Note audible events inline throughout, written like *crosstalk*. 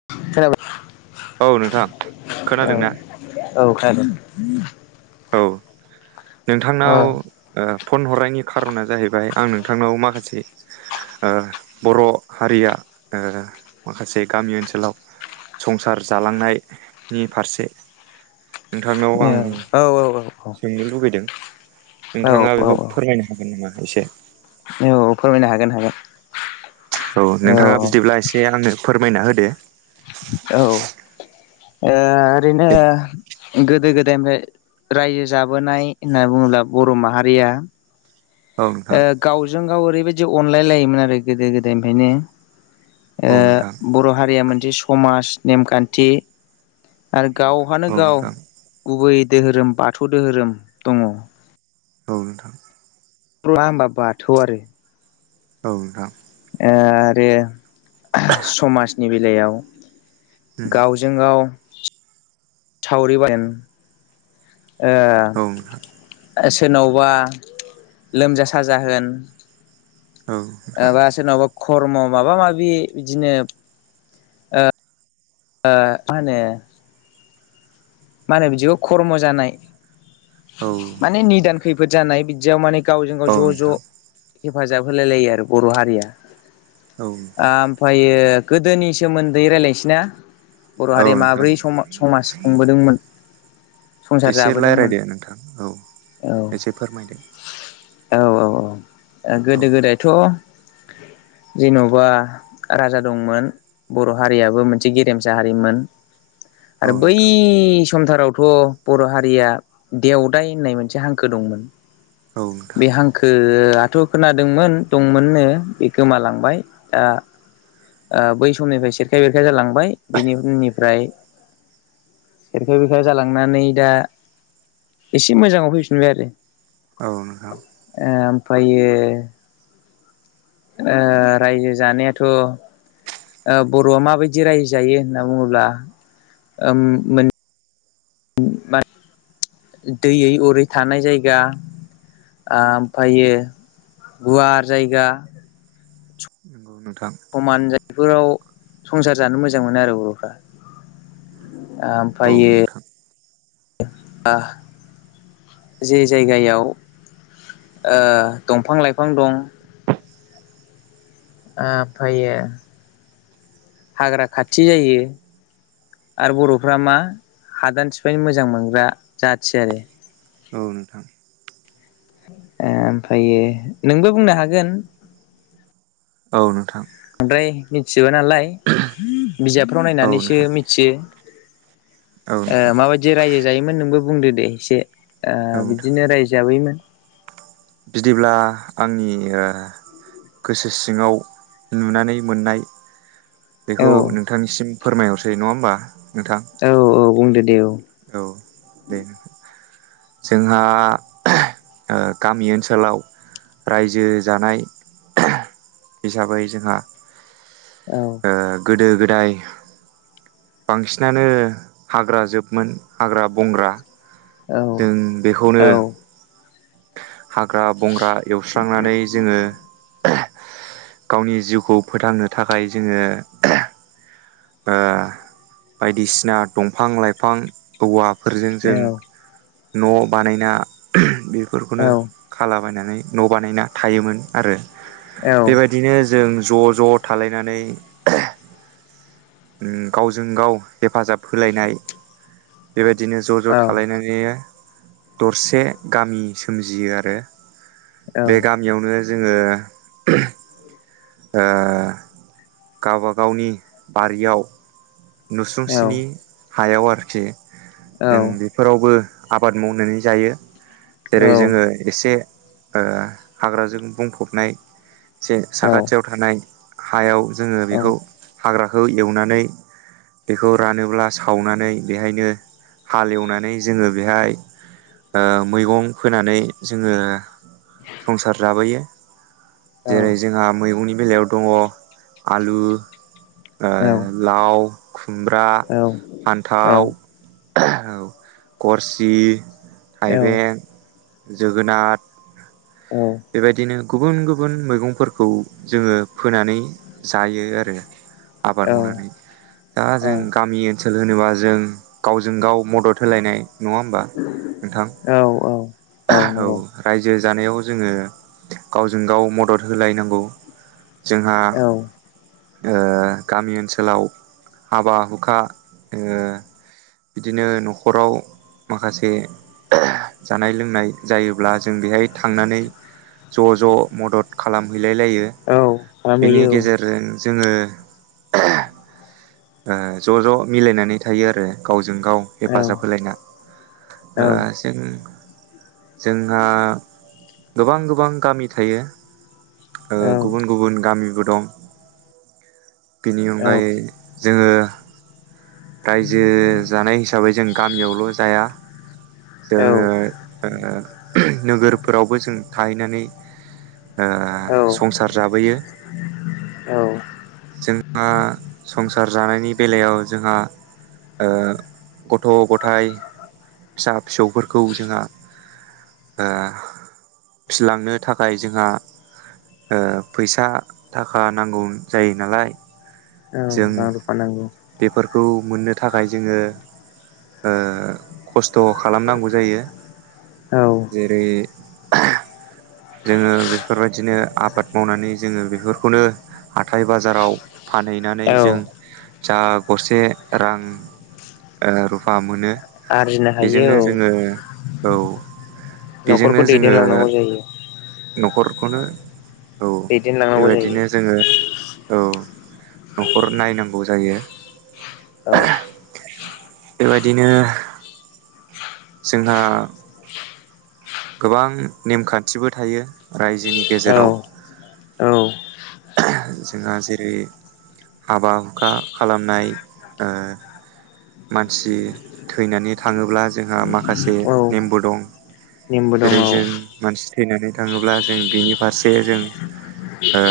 *unintelligible* औ नोंथां औ खोनादोंना औ खानादो औ नोंथांनाव ओ फन हरनायनि खार'ना जाहैबाय आं नोंथांनाव माखासे ओ बर' हारिया ओ माखासे गामि ओनसोलाव संसार जालांनायनि फारसे नोंथांनायाव आं औ सोंनो लुुबै नोंथाङा औ बेखौ औ फोरमायनो हागोन नामा एसे औ फोरमायनो हागोन हागोन औ नोंथाङा बिदिब्ला एसे आंनो फोरमायना होदो औ ओ ओरैनो गोदो गोदायनिफ्राय रायजो जाबोनाय होननानै बुङोब्ला बर' माहारिया औ ओ नोंथां गावजों गाव ओरैबायदि अनलाय लायोमोन आरो गोदो गोदायनिफ्रायनो औ नोंथां ओ बर' हारिया मोनसे समाज नेमखान्थि आरो गावहानो औ गाव नोंथां गुबै दोहोरोम बाथौ दोहोरोम दङ औ नोंथां *unintelligible* होमबा बाथौ आरो औ नोंथां ओ आरो समाजनि बेलायाव गावजों गाव सावरि *unintelligible* उम औ नोंथां ओ सोरनावबा लोमजा साजा होन औ नोंथां एबा सोरनावबा खर्म माबा माबि बिदिनो। ओ मा होनो मा होनो बिदिखौ खर्म जानाय औ माने निदान खैफोद जानाय बिदियाव माने गावजों गाव औ ज' ज' नोंथां हेफाजाब होलाय लायो आरो बर' हारिया। ओ औ नोंथां ओमफायो गोदोनि सोमोन्दै रायलायनोसैना। बर' औ हारिया नोंथां माब्रै सम समाज खुंबोदोंमोन‌ एसे रायज्लायदो नोंथां औ औ एसे फोरमायदो। औ औ औ गोदो गोदायथ' जेन'बा राजा दंमोन बर' हारियाबो मोनसे गेरेमसा हारिमोन। औ आरो बै नोंथां समथारावथ' बर' हारिया देवदाय होननाय मोनसे हांखो दंमोन। औ नोंथां बे हांखो दाथ' खोनादोंमोन दंमोननो बे गोमालांबाय दा ओ बै समनिफ्राय सेरखाय बेरखाय जालांबाय बिनि उनिफ्राय खेरखाय बेरखाय जालांनानै दा एसे मोजाङाव फैफिनबाय आरो औ नोंथां ओ ओमफायो। रायजो जानायाथ' बर'आ माबायदि राय जायो होनना बुङोब्ला ओम मोन दैयै अरै थानाय जायगा। ओमफ्रायो गुवार जायगा *inaudible* समान जायफोराव संसार जानो मोजां मोनो आरो बर'फ्रा। औ ओमफ्रायो नोंथां बा जे जायगायाव ओ दंफां लाइफां दं। ओमफ्रायो हाग्रा खाथि जायो। आरो बर'फ्रा मा हादान सिफायनो मोजां मोनग्रा जाथि आरो औ नोंथां। ओमफ्रायायो नोंबो बुंनो हागोन। औ नोंथां। बांद्राय मिथिजोबा नालाय बिजाबफ्राव नायनानैसो मिथियो। औ नोंथां माबायदि रायजो जायोमोन नोंबो बुंदो दे एसे। ओ औ नोंथां बिदिनो रायजाबैमोन। बिदिब्ला आंनि ओ गोसो सिङाव नुनानै मोननाय। औ बेखौ नोंथांनिसिम फोरमायहरसै नङा होमबा नोंथां। औ औ बुंदो दे औ औ दे जोंहा गामि ओनसोलाव रायजो जानाय हिसाबै जोंहा औ ओ गोदो गो दाय बांसिनानो हाग्रा जोबमोन हाग्रा बंग्रा औ जों बेखौनो औ हाग्रा बंग्रा एवस्रांनानै जोङो गावनि जिउखौ फोथांनो थाखाय जोङो ओ बायदिसिना दंफां लाइफां औवा फोरजों जों औ न' बानायना औ बेफोरखौनो खालाम नानै न' बानायना थोमोन आरो औ बेबायदिनो जों ज' ज' थालायनानै गावजों गाव हेफाजाब होलायनाय बेबाय दिनो ज' ज' थालायनानै दरसे गामि सोमजियो आरो बे गामियावनो जोङो ओ गावबा गावनि बारियाव नुसुंसिनि हायाव आरोखि जों बेफोरावबो आबाद मावनानै जायो जेरै जोङो एसे ओ हाग्राजों बुंफबनाय जे साखाथियाव थानाय हायाव जोङो बेखौ औ हाग्राखौ एवनानै बेखौ रानोब्ला सावनानै बेहायनो हाल एवनानै जोङो बेहाय ओ मैगं फोनानै जोङो संसार जाबोयो औ जेरै औ जोंहा मैगंनि बेलायाव दङ' आलु ओ लाव, खुमब्रा, फान्थाव औ गरसि, थाइबें जोगोनार बेबायदिनो गुबुन गुबुन मैगंफोरखौ जोङो फोनानै जायो आरो आबाद मावनानै दा जों गामि ओनसोल होनोबा जों गावजों गाव मदद होलायनाय नंङा होमबा नोंथां? औ नंगौ रायजो जानायाव जोङो गावजों गाव मदद होलाय नांगौ जोंहा औ ओ गामि ओनसोलाव हाबा हुखा ओ बिदिनो न'खराव माखासे जानाय लोंनाय जायोब्ला जों बेहाय थांनानै ज' ज' मदद खालाम हैलाय लायो। औ बिनि खालामहैयो गेजेरजों जोङो *unintelligible* ओ ज' ज' मिलायनानै थायो आरो गाव जों गाव औ हेफाजाब होलायना। औ ओ जों जोंहा गोबां गोबां गामि थायो। ओ औ गुबुन गुबुन गामिबो दं। बेनि औ अनगायै ओ रायजो जानाय हिसाबै जों गामियावल' जाया। जोङो ओ नोगोरफोरावबो जों थाहैनानै ओ संसार जाबोयो। औ जोंआ संसार जानायनि बेलायाव जोंहा ओ गथ' गथाय फिसा फिसौफोरखौ जोंहा ओ फिलांनो थाखाय जोंहा ओ फैसा थाखा नांगौ जायो नालाय। औ रां रुफा नांगौ। खौ मोननो थाखाय जोङो ओ खस्थ' खालामनांगौ जायो। औ जेरै *inaudible* जोङो बेफोरबायदिनो आबाद मावनानै जोङो बेफोरखौनो हाथाय बाजाराव फानहैनानै औ जों जा गसे रां ओ रुफा मोनो आरजिनो हायो बेजोंनो औ जोङो औ बेजोंनो न'खरखौ जोङो दैदेनलांनांगौ जायो न'खरखौनो औ दैदेनलांनांगौ जायो बेबायदिनो जोङो औ न'खर नायनांगौ जायो। औ बेबायदिनो जोंहा गोबां नेमखान्थिबो थायो रायजोनि गेजेराव। औ औ जोंहा जेरै हाबा हुखा खालामनाय ओ मानसि थैनानै थाङोब्ला जोंहा माखासे औ नेमबो दं। नेमबो दं जेरै औ जों मानसि थैनानै थाङोब्ला जों बिनि फारसे जों ओ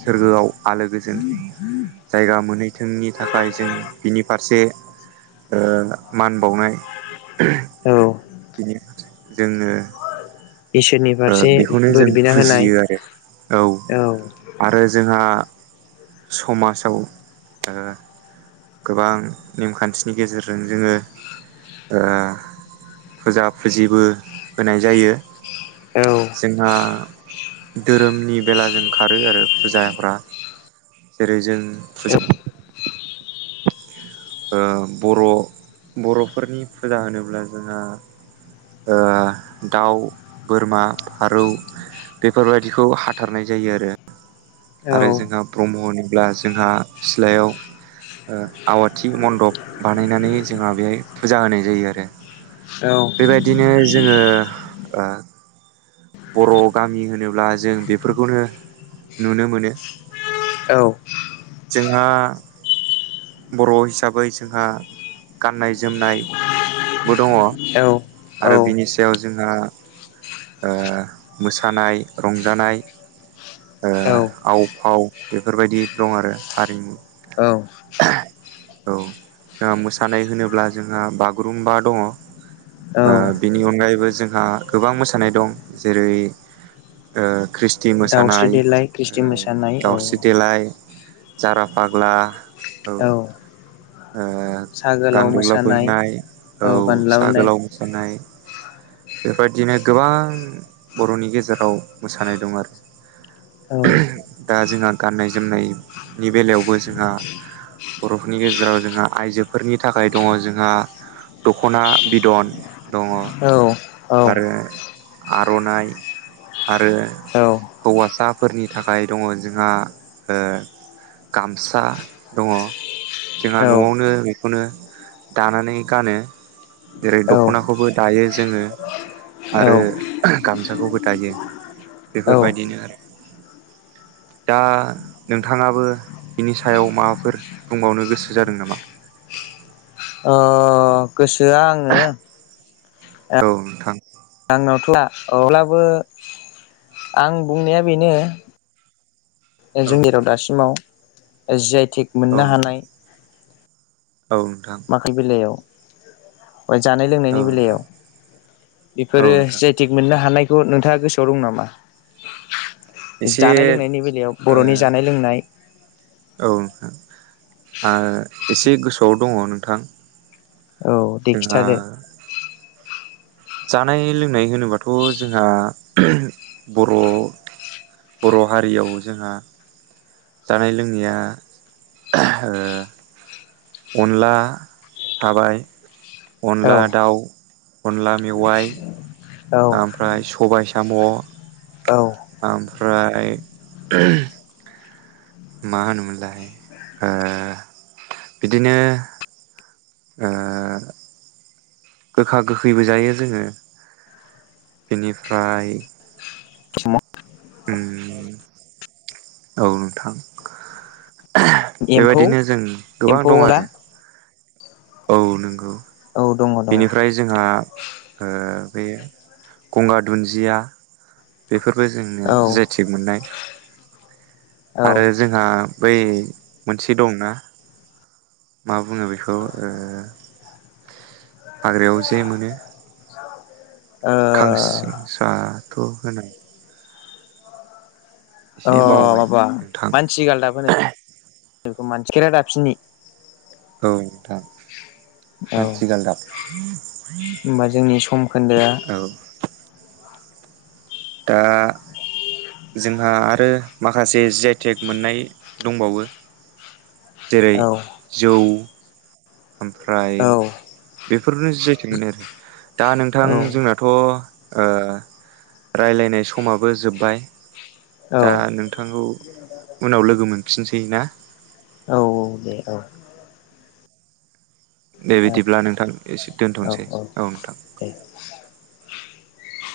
सोरगोआव आलो‌ गोजोन जों जायगा मोनहैथोंनि थाखाय जों बिनि फारसे ओ मान बावनाय औ बिनि जोङो इसोरनि ओ फारसे बेखौनो जों बोर बिना होनाय फुजियो आरो औ आरो जोंहा समाजाव गोबां नेमखान्थिनि गेजेरजों जोङो ओ फुजा फुजिबो होनाय जायो। औ जोंहा धोरोमनि बेला जों खारो आरो फुजाफ्रा। जेरै जों औ फुजा ओ बर' बर'फोरनि फुजा होनोब्ला जोंहा ओ दाउ बोरमा फारौ बेफोरबायदिखौ हाथारनाय जायो आरो। औ आरो जोंहा ब्रह्म होनोब्ला जोंहा सिलायाव आवाथि थि मन्दप बानायनानै जोंहा बेहाय फुजा होनाय जायो आरो बेबायदिनो जोङो ओ बर' गामि होनोब्ला जों बेफोरखौनो नुनो मोनो जोंहा बर' हिसाबै जोंहा गाननाय जोमनाय बो दङ औ आरो बिनि सायाव जोंहा ओ मोसानाय रंजानाय ओ आव फाव बेफोरबायदि दं हारिमु *inaudible* औ जोंहा मोसानाय होनोब्ला जोंहा बागुरुम्बा दङ ओ औ बिनि अनगायैबो जोंहा गोबां मोसानाय दं जेरै ओ खृष थि दाउस्रि मोसानाय देलाय खृष्टि ओ मोसानाय औ दाउस्रि देलाय जारा फाग्ला औ साहा गोलाव गान्दौला मोसानाय बोननाय औ ओ सा बानलावनाय गोलाव मोसानाय *inaudible* बेबायदिनो गोबां बर'नि गेजेराव मोसानाय दं आरो औ दा जोंहा गाननाय जोमनायनि बेलायावबो जोंहा बर'फोरनि गेजे राव जोंहा आइजोफोरनि थाखाय दङ जोंहा दख'ना बिदन दङ औ औ आरो आर'नाइ आरो औ हौवासाफोरनि थाखाय दङ जोंहा ओ गामसा दङ जोंहा औ न'आवनो बेखौनो दानानै गानो जेरै दख'नाखौबो दायो जोङो औ आरो गामसाखौबो दायो औ बेफोरबायदिनो आरो दा नोंथाङाबो बिनि सायाव माबाफोर बुंबावनो गो सो जादों नामा? अ गोसोआ आङो औ नोंथां आंनावथ' अब्लाबो आं बुंनाया बेनो औ जों जेराव नोंथां दासिमाव जि आइटिक औ मोननो नोंथां हानाय। औ नोंथां माखाल बिलायाव जानाय औ लोंनायनि नोंथां बेलायाव औ बेफोरो जि नोंथां आइ टेक मोननो हानाय खौ नोंथाङा गोसोआव दं नामा? एसे जानाय लोंनायनि बेलायाव ओ बर'नि जानाय लोंनाय औ नोंथां आ एसे गोसोआव दङ नोंथां औ दे जोंहा खिथा दे जानाय लोंनाय होनोबाथ' जोंहा बर' बर' हारियाव जोंहा जानाय लोंनाया अ अनला थाबाय औ अनला दाउ अनला मेवाइ औ ओमफ्राय सबाय साम' औ ओमफ्राय मा होनोमोनलाय अ बिदिनो ओ गोखा गोखैबो जायो जोङो बेनिफ्राय उम औ नोंथां एम्फौ बेबायदिनो जों गोबां एम्फौ दं अनला आरो औ नंगौ औ दङ दङ बेनिफ्राय जोंहा ओ बे गंगार दुन्दिया बेफोरखो जोंनो औ जेथि मोननाय ओ आरो जोंहा बै मोनसे दंना मा बुङो बेखौ ओ हाग्रायाव जे मोनो अ खांसिं सा। खौ होनो अ एसे बावबाय माबा नोंथां मानसि आलदाबोनो बेखौ खेरादाबसिनि अ नोंथां औ मानसि गालदाब होमबा जोंनि समखोन्दोआ ओ जोंहा आरो माखासे जि आइ टेक मोननाय दंबावो। जेरै औ जौ ओमफ्राय औ बेफोरनो जि आइ टेक मोननाय आरो दा नोंथां जोंनाथ' ओ रायलायनाय समाबो जोब्बाय। औ दा नोंथांखौ उनाव लोगो मोनफिनसै ना औ औ दे औ दे बिदिब्ला नोंथां एसे दोनथ'नोसै औ नोंथां। दे *inaudible*